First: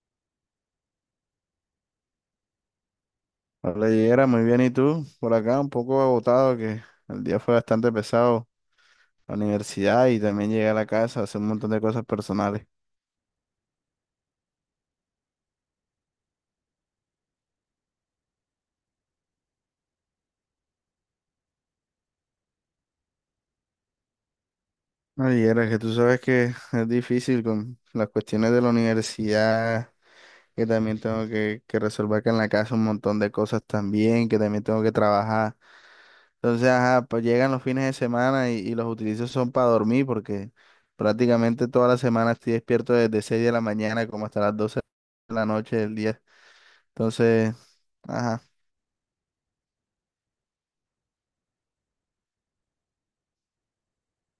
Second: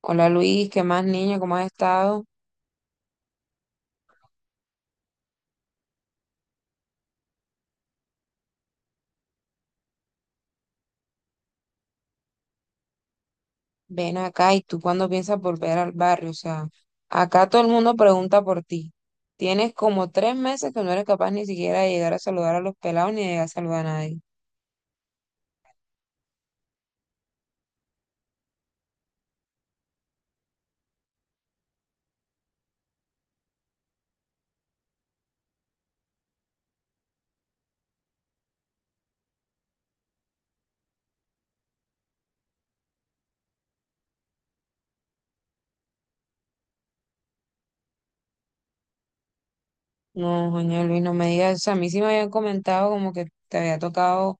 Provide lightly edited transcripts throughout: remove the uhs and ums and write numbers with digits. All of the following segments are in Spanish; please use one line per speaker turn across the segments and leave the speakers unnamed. Hola Luis, ¿qué más niño? ¿Cómo has estado?
Hola, Yera, muy bien. ¿Y tú? Por acá un poco agotado, que el día fue bastante pesado. La universidad y también llegué a la casa a hacer un montón de cosas personales.
Ven acá y tú cuándo piensas volver al barrio, o sea, acá todo el mundo pregunta por ti. Tienes como 3 meses que no eres capaz ni siquiera de llegar a saludar a los pelados ni de llegar a saludar a nadie.
Ay, Yera, que tú sabes que es difícil con las cuestiones de la universidad, que también tengo que resolver que en la casa un montón de cosas también, que también tengo que trabajar. Entonces, ajá, pues llegan los fines de semana y los utilizo son para dormir porque prácticamente toda la semana estoy despierto desde 6 de la mañana como hasta las 12 de la noche del día. Entonces… Ajá.
No, coño Luis, no me digas, o sea, a mí sí me habían comentado como que te había tocado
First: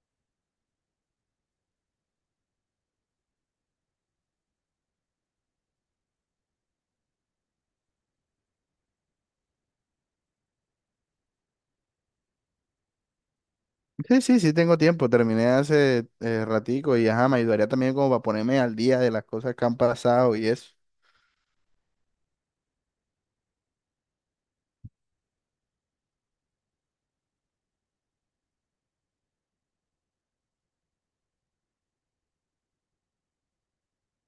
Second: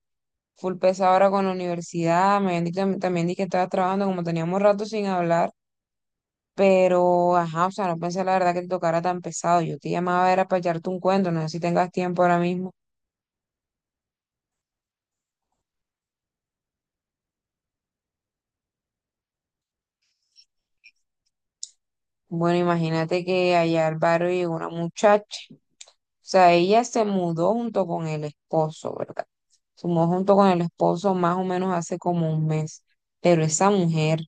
full pesado ahora con la universidad, me habían dicho también di que estabas trabajando, como teníamos rato sin hablar, pero ajá, o sea, no pensé la verdad que te tocara tan pesado. Yo te llamaba era para echarte un cuento, no sé si tengas tiempo ahora mismo.
Sí, sí, sí tengo tiempo. Terminé hace ratico y ajá, me ayudaría también como para ponerme al día de las cosas que han pasado y eso.
Bueno, imagínate que allá al barrio llegó una muchacha. O sea, ella se mudó junto con el esposo, ¿verdad? Se mudó junto con el esposo más o menos hace como un mes. Pero esa mujer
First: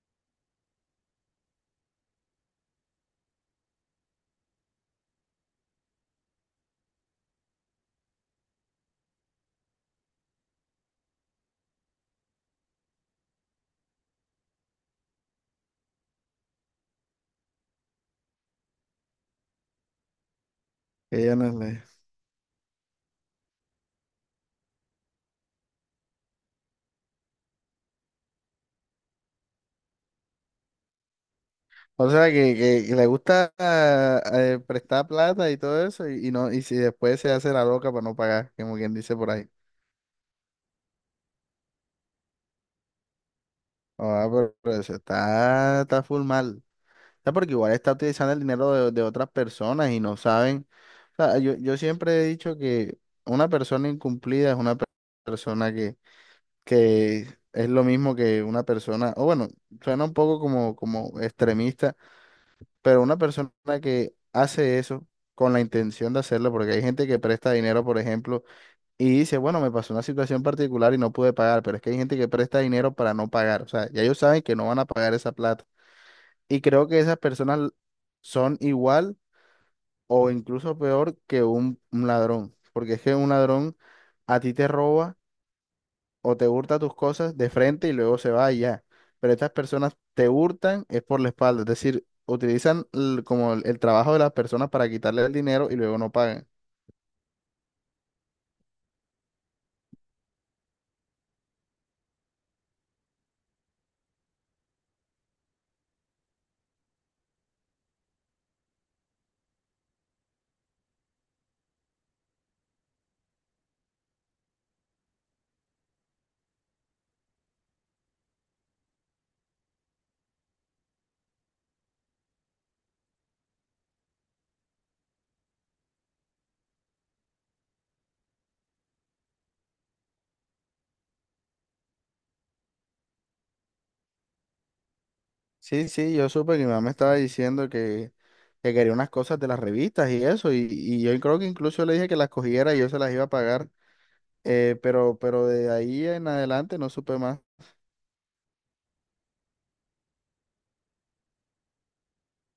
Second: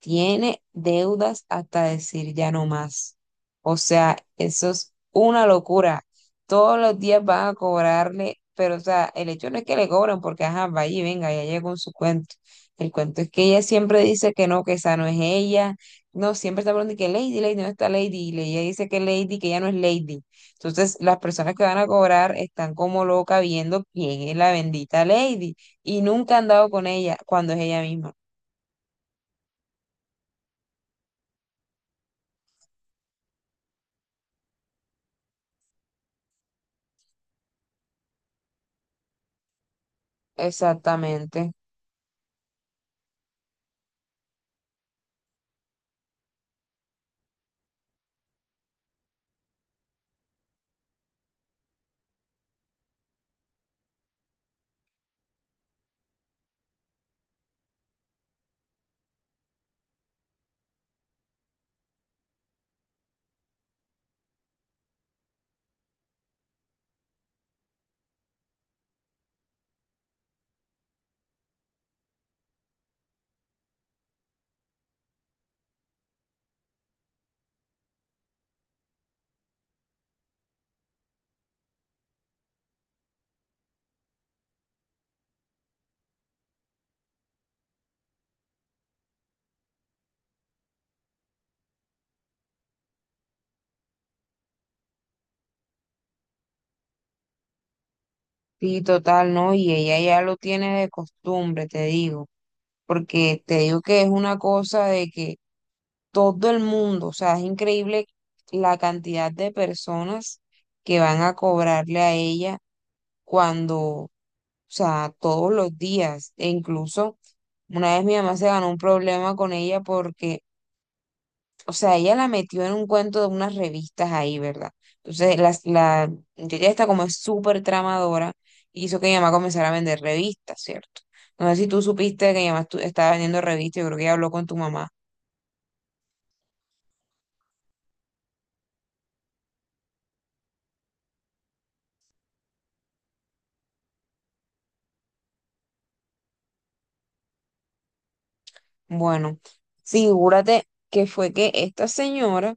tiene deudas hasta decir ya no más. O sea, eso es una locura. Todos los días van a cobrarle, pero o sea, el hecho no es que le cobran porque, ajá, vaya y venga, ya llegó con su cuento. El cuento es que ella siempre dice que no, que esa no es ella. No, siempre está hablando de que Lady, Lady no está Lady. Y ella dice que Lady, que ella no es Lady. Entonces, las
Que ella
personas
no
que van
le…
a cobrar están como locas viendo quién es la bendita Lady. Y nunca han dado con ella cuando es ella misma.
O sea, que, que le gusta prestar plata y todo eso y no y si después se hace la loca para no pagar, como quien dice por ahí.
Exactamente.
Ah, pero eso está full mal. O sea, porque igual está utilizando el dinero de otras personas y no saben. O sea, yo siempre he dicho que una persona incumplida es una persona que es lo mismo que una persona, o bueno, suena un poco como extremista, pero una persona que hace eso con la intención de hacerlo, porque hay gente que presta dinero, por ejemplo, y dice, bueno, me pasó una situación particular y no pude pagar, pero es que hay gente que presta dinero para no pagar, o sea, ya ellos saben que no van a pagar esa plata. Y creo que esas personas son igual o incluso peor que un ladrón, porque es que un ladrón a ti te roba o te hurta tus cosas de frente y luego se va y ya. Pero estas personas te hurtan es por la espalda, es decir, utilizan como el trabajo de las personas para quitarle el dinero y luego no pagan.
Sí, total, ¿no? Y ella ya lo tiene de costumbre, te digo, porque te digo que es una cosa de que todo el mundo, o sea, es increíble la cantidad de personas que van a cobrarle a ella cuando, o sea, todos los días, e incluso una vez mi mamá se ganó un problema con ella porque o sea, ella la metió en un cuento de unas revistas ahí, ¿verdad? Entonces, la muchacha está como es súper tramadora y hizo que mi mamá comenzara a vender revistas, ¿cierto? No sé si tú supiste que mi mamá estaba vendiendo revistas, yo creo que ella habló con tu mamá.
Sí, sí, yo supe que mi mamá me estaba diciendo que quería unas cosas de las revistas y eso, y yo creo que incluso le dije que las cogiera y yo se las iba a pagar, pero de ahí en adelante no supe más.
Bueno, figúrate que fue que esta señora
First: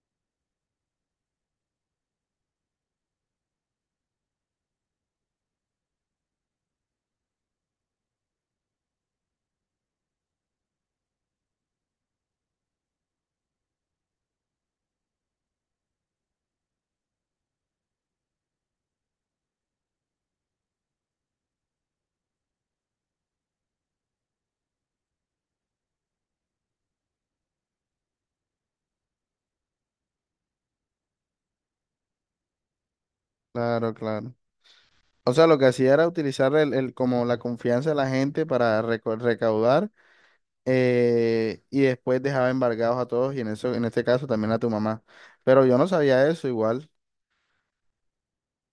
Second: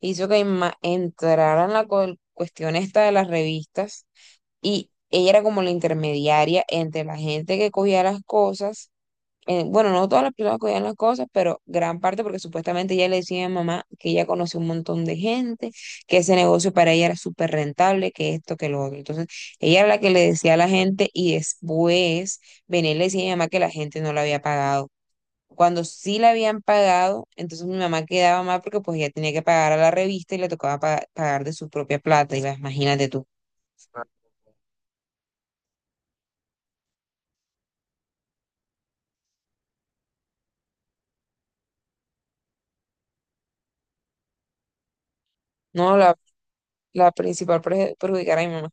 hizo que mi mamá entrara en la cuestión esta de las revistas y ella era como la intermediaria entre la gente que cogía las cosas bueno, no todas las personas cogían las cosas, pero gran parte porque supuestamente ella le decía a mamá que ella conoció un montón de gente, que ese negocio para ella era súper rentable, que esto, que lo otro. Entonces, ella era la que le decía a la gente y después venía y le decía a mi mamá que la gente no la había pagado. Cuando sí la habían pagado, entonces mi mamá quedaba mal porque pues ella tenía que pagar a la revista y le tocaba pagar de su propia plata, y las imagínate tú.
Claro, claro. O sea, lo que hacía era utilizar como la confianza de la gente para recaudar. Eh, y después dejaba embargados a todos y en eso, en este caso también a tu mamá. Pero yo
No,
no
la,
sabía eso igual.
la principal perjudicar a mi mamá.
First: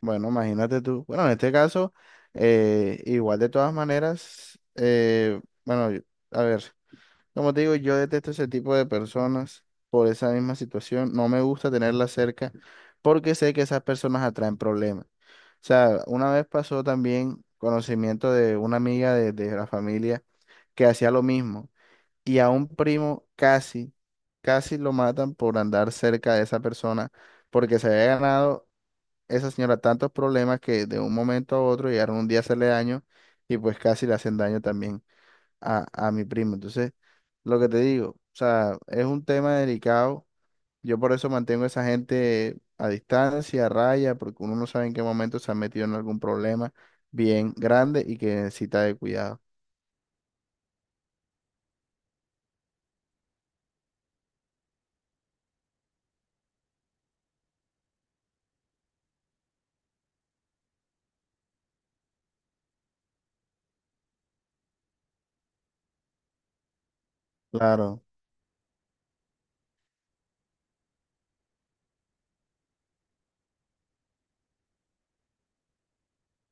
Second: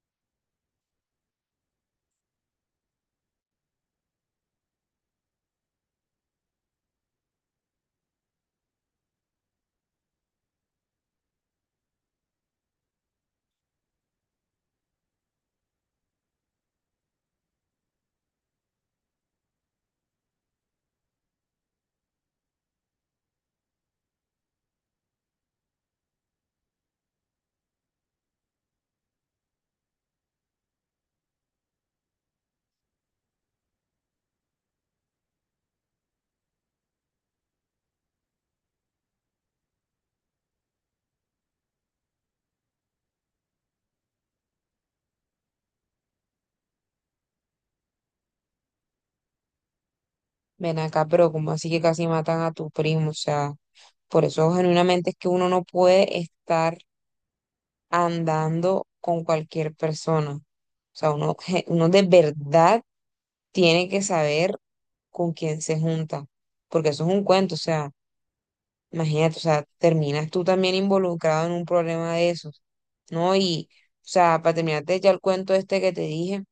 Bueno, imagínate tú. Bueno, en este caso, igual de todas maneras, bueno, a ver, como te digo, yo detesto ese tipo de personas por esa misma situación. No me gusta tenerlas cerca porque sé que esas personas atraen problemas. O sea, una vez pasó también conocimiento de una amiga de la familia que hacía lo mismo. Y a un primo casi, casi lo matan por andar cerca de esa persona, porque se había ganado esa señora tantos problemas que de un momento a otro llegaron un día a hacerle daño y pues casi le hacen daño también a mi primo. Entonces, lo que te digo, o sea, es un tema delicado. Yo por eso mantengo a esa gente a distancia, a raya, porque uno no sabe en qué momento se ha metido en algún problema bien grande y que necesita de cuidado.
Ven acá, pero como así que casi matan a tu primo, o sea. Por eso genuinamente es que uno no puede estar andando con cualquier persona. O sea, uno, uno de verdad tiene que saber con quién se junta, porque eso es un cuento. O sea,
Claro.
imagínate, o sea, terminas tú también involucrado en un problema de esos, ¿no? Y, o sea, para terminarte ya el cuento este que te dije,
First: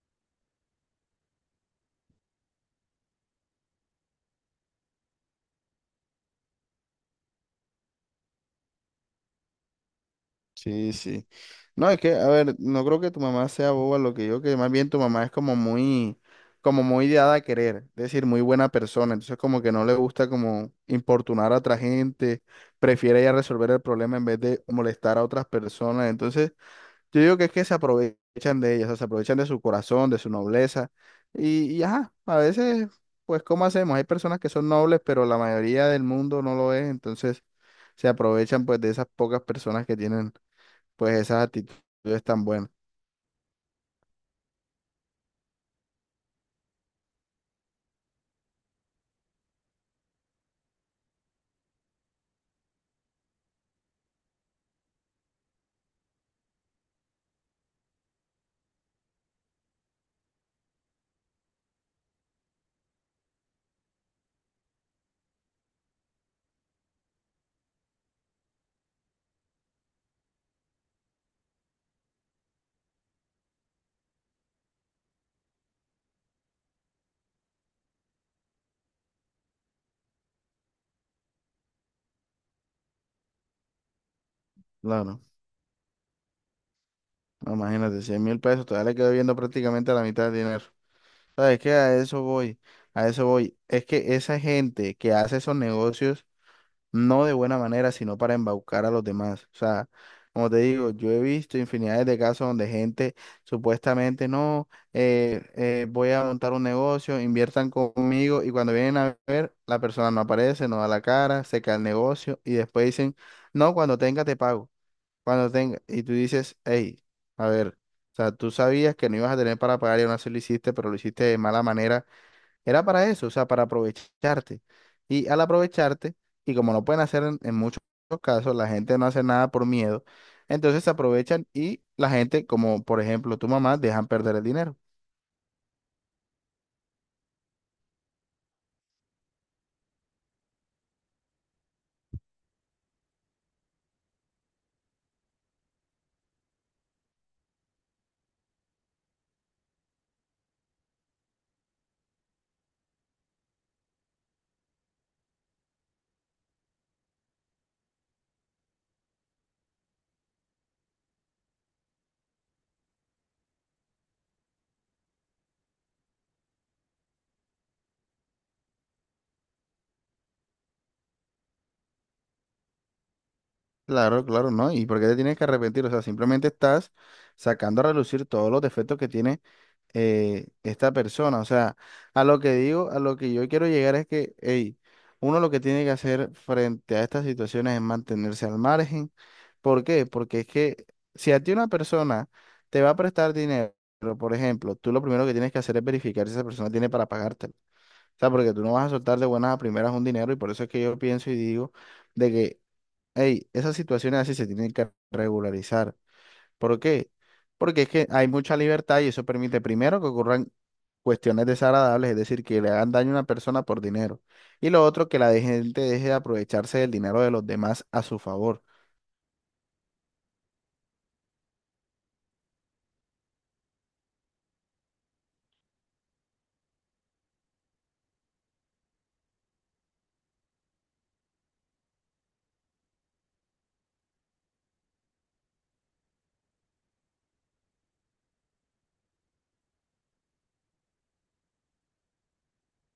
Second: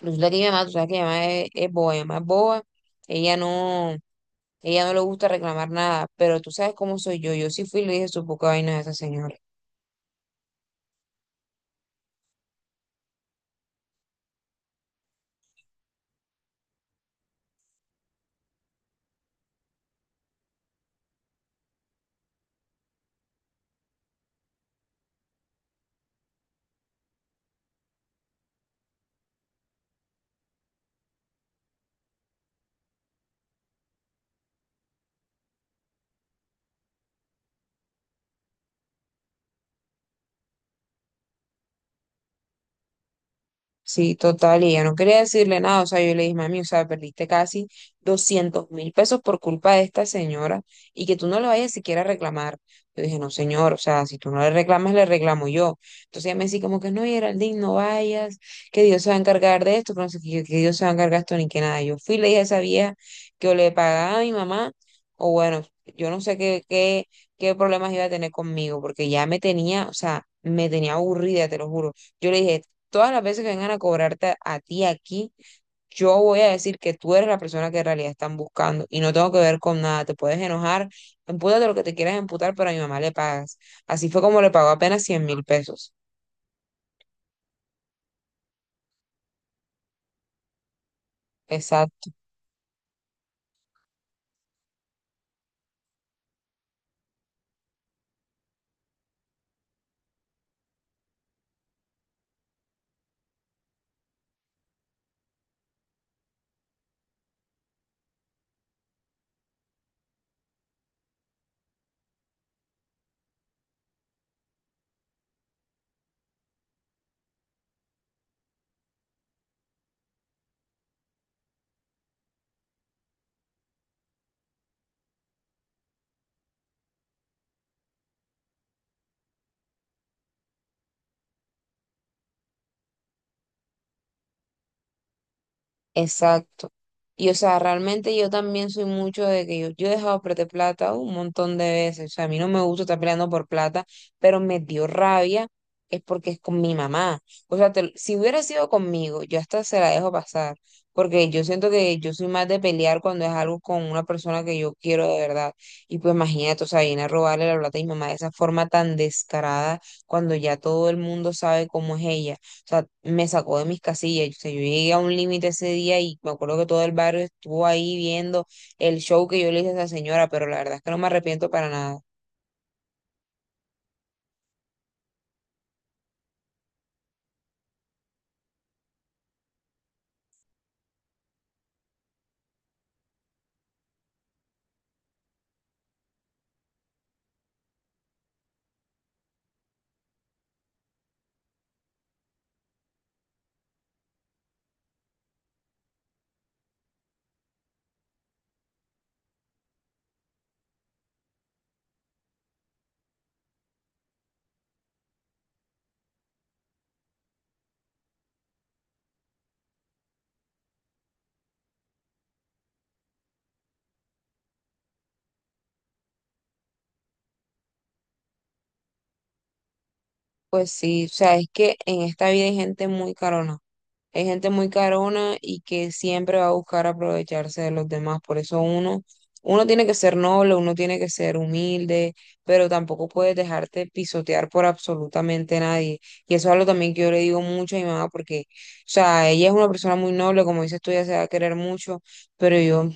resulta que mi mamá, tú sabes que mi mamá es boba, mi mamá es boba, ella no, ella no le gusta reclamar nada, pero tú sabes cómo soy yo. Yo sí fui y le dije su poca vaina a esa señora.
Sí, sí. No, es que, a ver, no creo que tu mamá sea boba lo que yo, que más bien tu mamá es como muy dada a querer, es decir, muy buena persona, entonces como que no le gusta como importunar a otra gente, prefiere ella resolver el problema en vez de molestar a otras personas, entonces yo digo que es que se aprovechan de ellas, o sea, se aprovechan de su corazón, de su nobleza, y ajá, a veces, pues, ¿cómo hacemos? Hay personas que son nobles, pero la mayoría del mundo no lo es, entonces se aprovechan pues de esas pocas personas que tienen pues esas actitudes tan buenas.
Sí, total, y yo no quería decirle nada, o sea, yo le dije, mami, o sea, perdiste casi 200.000 pesos por culpa de esta señora y que tú no le vayas siquiera a reclamar. Yo dije, no, señor, o sea, si tú no le reclamas, le reclamo yo. Entonces ella me decía como que no, Geraldine, no vayas, que Dios se va a encargar de esto, pero no sé qué, yo, que Dios se va a encargar de esto ni que nada. Yo fui y le dije a esa vieja que o le pagaba a mi mamá, o bueno, yo no sé qué problemas iba a tener conmigo, porque ya me tenía, o sea, me tenía aburrida, te lo juro. Yo le dije, todas las veces que vengan a cobrarte a ti aquí, yo voy a decir que tú eres la persona que en realidad están buscando y no tengo que ver con nada. Te puedes enojar, empútate lo que te quieras emputar, pero a mi mamá le pagas. Así fue como le pagó apenas
Claro,
100.000 pesos.
no, imagínate, 100.000 pesos, todavía le quedo viendo prácticamente la mitad del dinero. ¿Sabes qué? A
Exacto.
eso voy, a eso voy. Es que esa gente que hace esos negocios, no de buena manera, sino para embaucar a los demás. O sea, como te digo, yo he visto infinidades de casos donde gente supuestamente, no, voy a montar un negocio, inviertan conmigo y cuando vienen a ver, la persona no aparece, no da la cara, se cae el negocio y después dicen, no, cuando tenga te pago. Cuando tenga, y tú dices, hey, a ver, o sea, tú sabías que no ibas a tener para pagar y aún así lo hiciste, pero lo hiciste de mala manera, era para eso, o sea, para aprovecharte. Y al aprovecharte, y como no pueden hacer en muchos casos, la gente no hace nada por miedo, entonces se aprovechan y la gente, como por ejemplo tu mamá, dejan perder el dinero.
Exacto. Y o sea, realmente yo también soy mucho de que yo he dejado perder plata un montón de veces. O sea, a mí no me gusta estar peleando por plata, pero me dio rabia es porque es con mi mamá. O sea, si hubiera sido conmigo, yo hasta se la dejo pasar, porque yo siento que yo soy más de pelear cuando es algo con una persona que yo quiero de verdad. Y pues imagínate, o sea, viene a robarle la plata a mi mamá de esa forma tan descarada cuando ya todo el mundo sabe cómo es ella. O sea, me sacó de mis casillas. O sea, yo llegué a un límite ese día y me acuerdo que todo el barrio estuvo ahí viendo el show que yo le hice a esa señora, pero la verdad es que no me arrepiento para nada.
Claro, claro, ¿no? ¿Y por qué te tienes que arrepentir? O sea, simplemente estás sacando a relucir todos los defectos que tiene esta persona. O sea, a lo que digo, a lo que yo quiero llegar es que, hey, uno lo que tiene que hacer frente a estas situaciones es mantenerse al margen. ¿Por qué? Porque es que si a ti una persona te va a prestar dinero, por ejemplo, tú lo primero que tienes que hacer es verificar si esa persona tiene para pagártelo. O sea, porque tú no vas a soltar de buenas a primeras un dinero y por eso es que yo pienso y digo de que, hey, esas situaciones así se tienen que regularizar. ¿Por qué? Porque es que hay mucha libertad y eso permite primero que ocurran cuestiones desagradables, es decir, que le hagan daño a una persona por dinero. Y lo otro, que la gente deje de aprovecharse del dinero de los demás a su favor.
Pues sí, o sea, es que en esta vida hay gente muy carona. Hay gente muy carona y que siempre va a buscar aprovecharse de los demás. Por eso uno, uno tiene que ser noble, uno tiene que ser humilde, pero tampoco puedes dejarte pisotear por absolutamente nadie. Y eso es algo también que yo le digo mucho a mi mamá, porque, o sea, ella es una persona muy noble, como dices tú, ella se va a querer mucho, pero yo, o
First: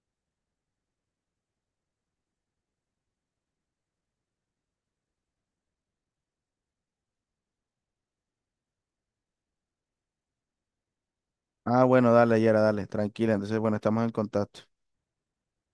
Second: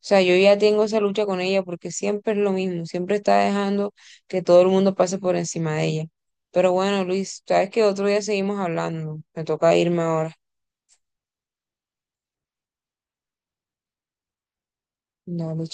sea, yo ya tengo esa lucha con ella porque siempre es lo mismo, siempre está dejando que todo el mundo pase por encima de ella. Pero bueno, Luis, sabes que otro día seguimos hablando. Me toca irme ahora.
Ah, bueno, dale, Yera, dale, tranquila. Entonces, bueno, estamos en contacto.
No, mi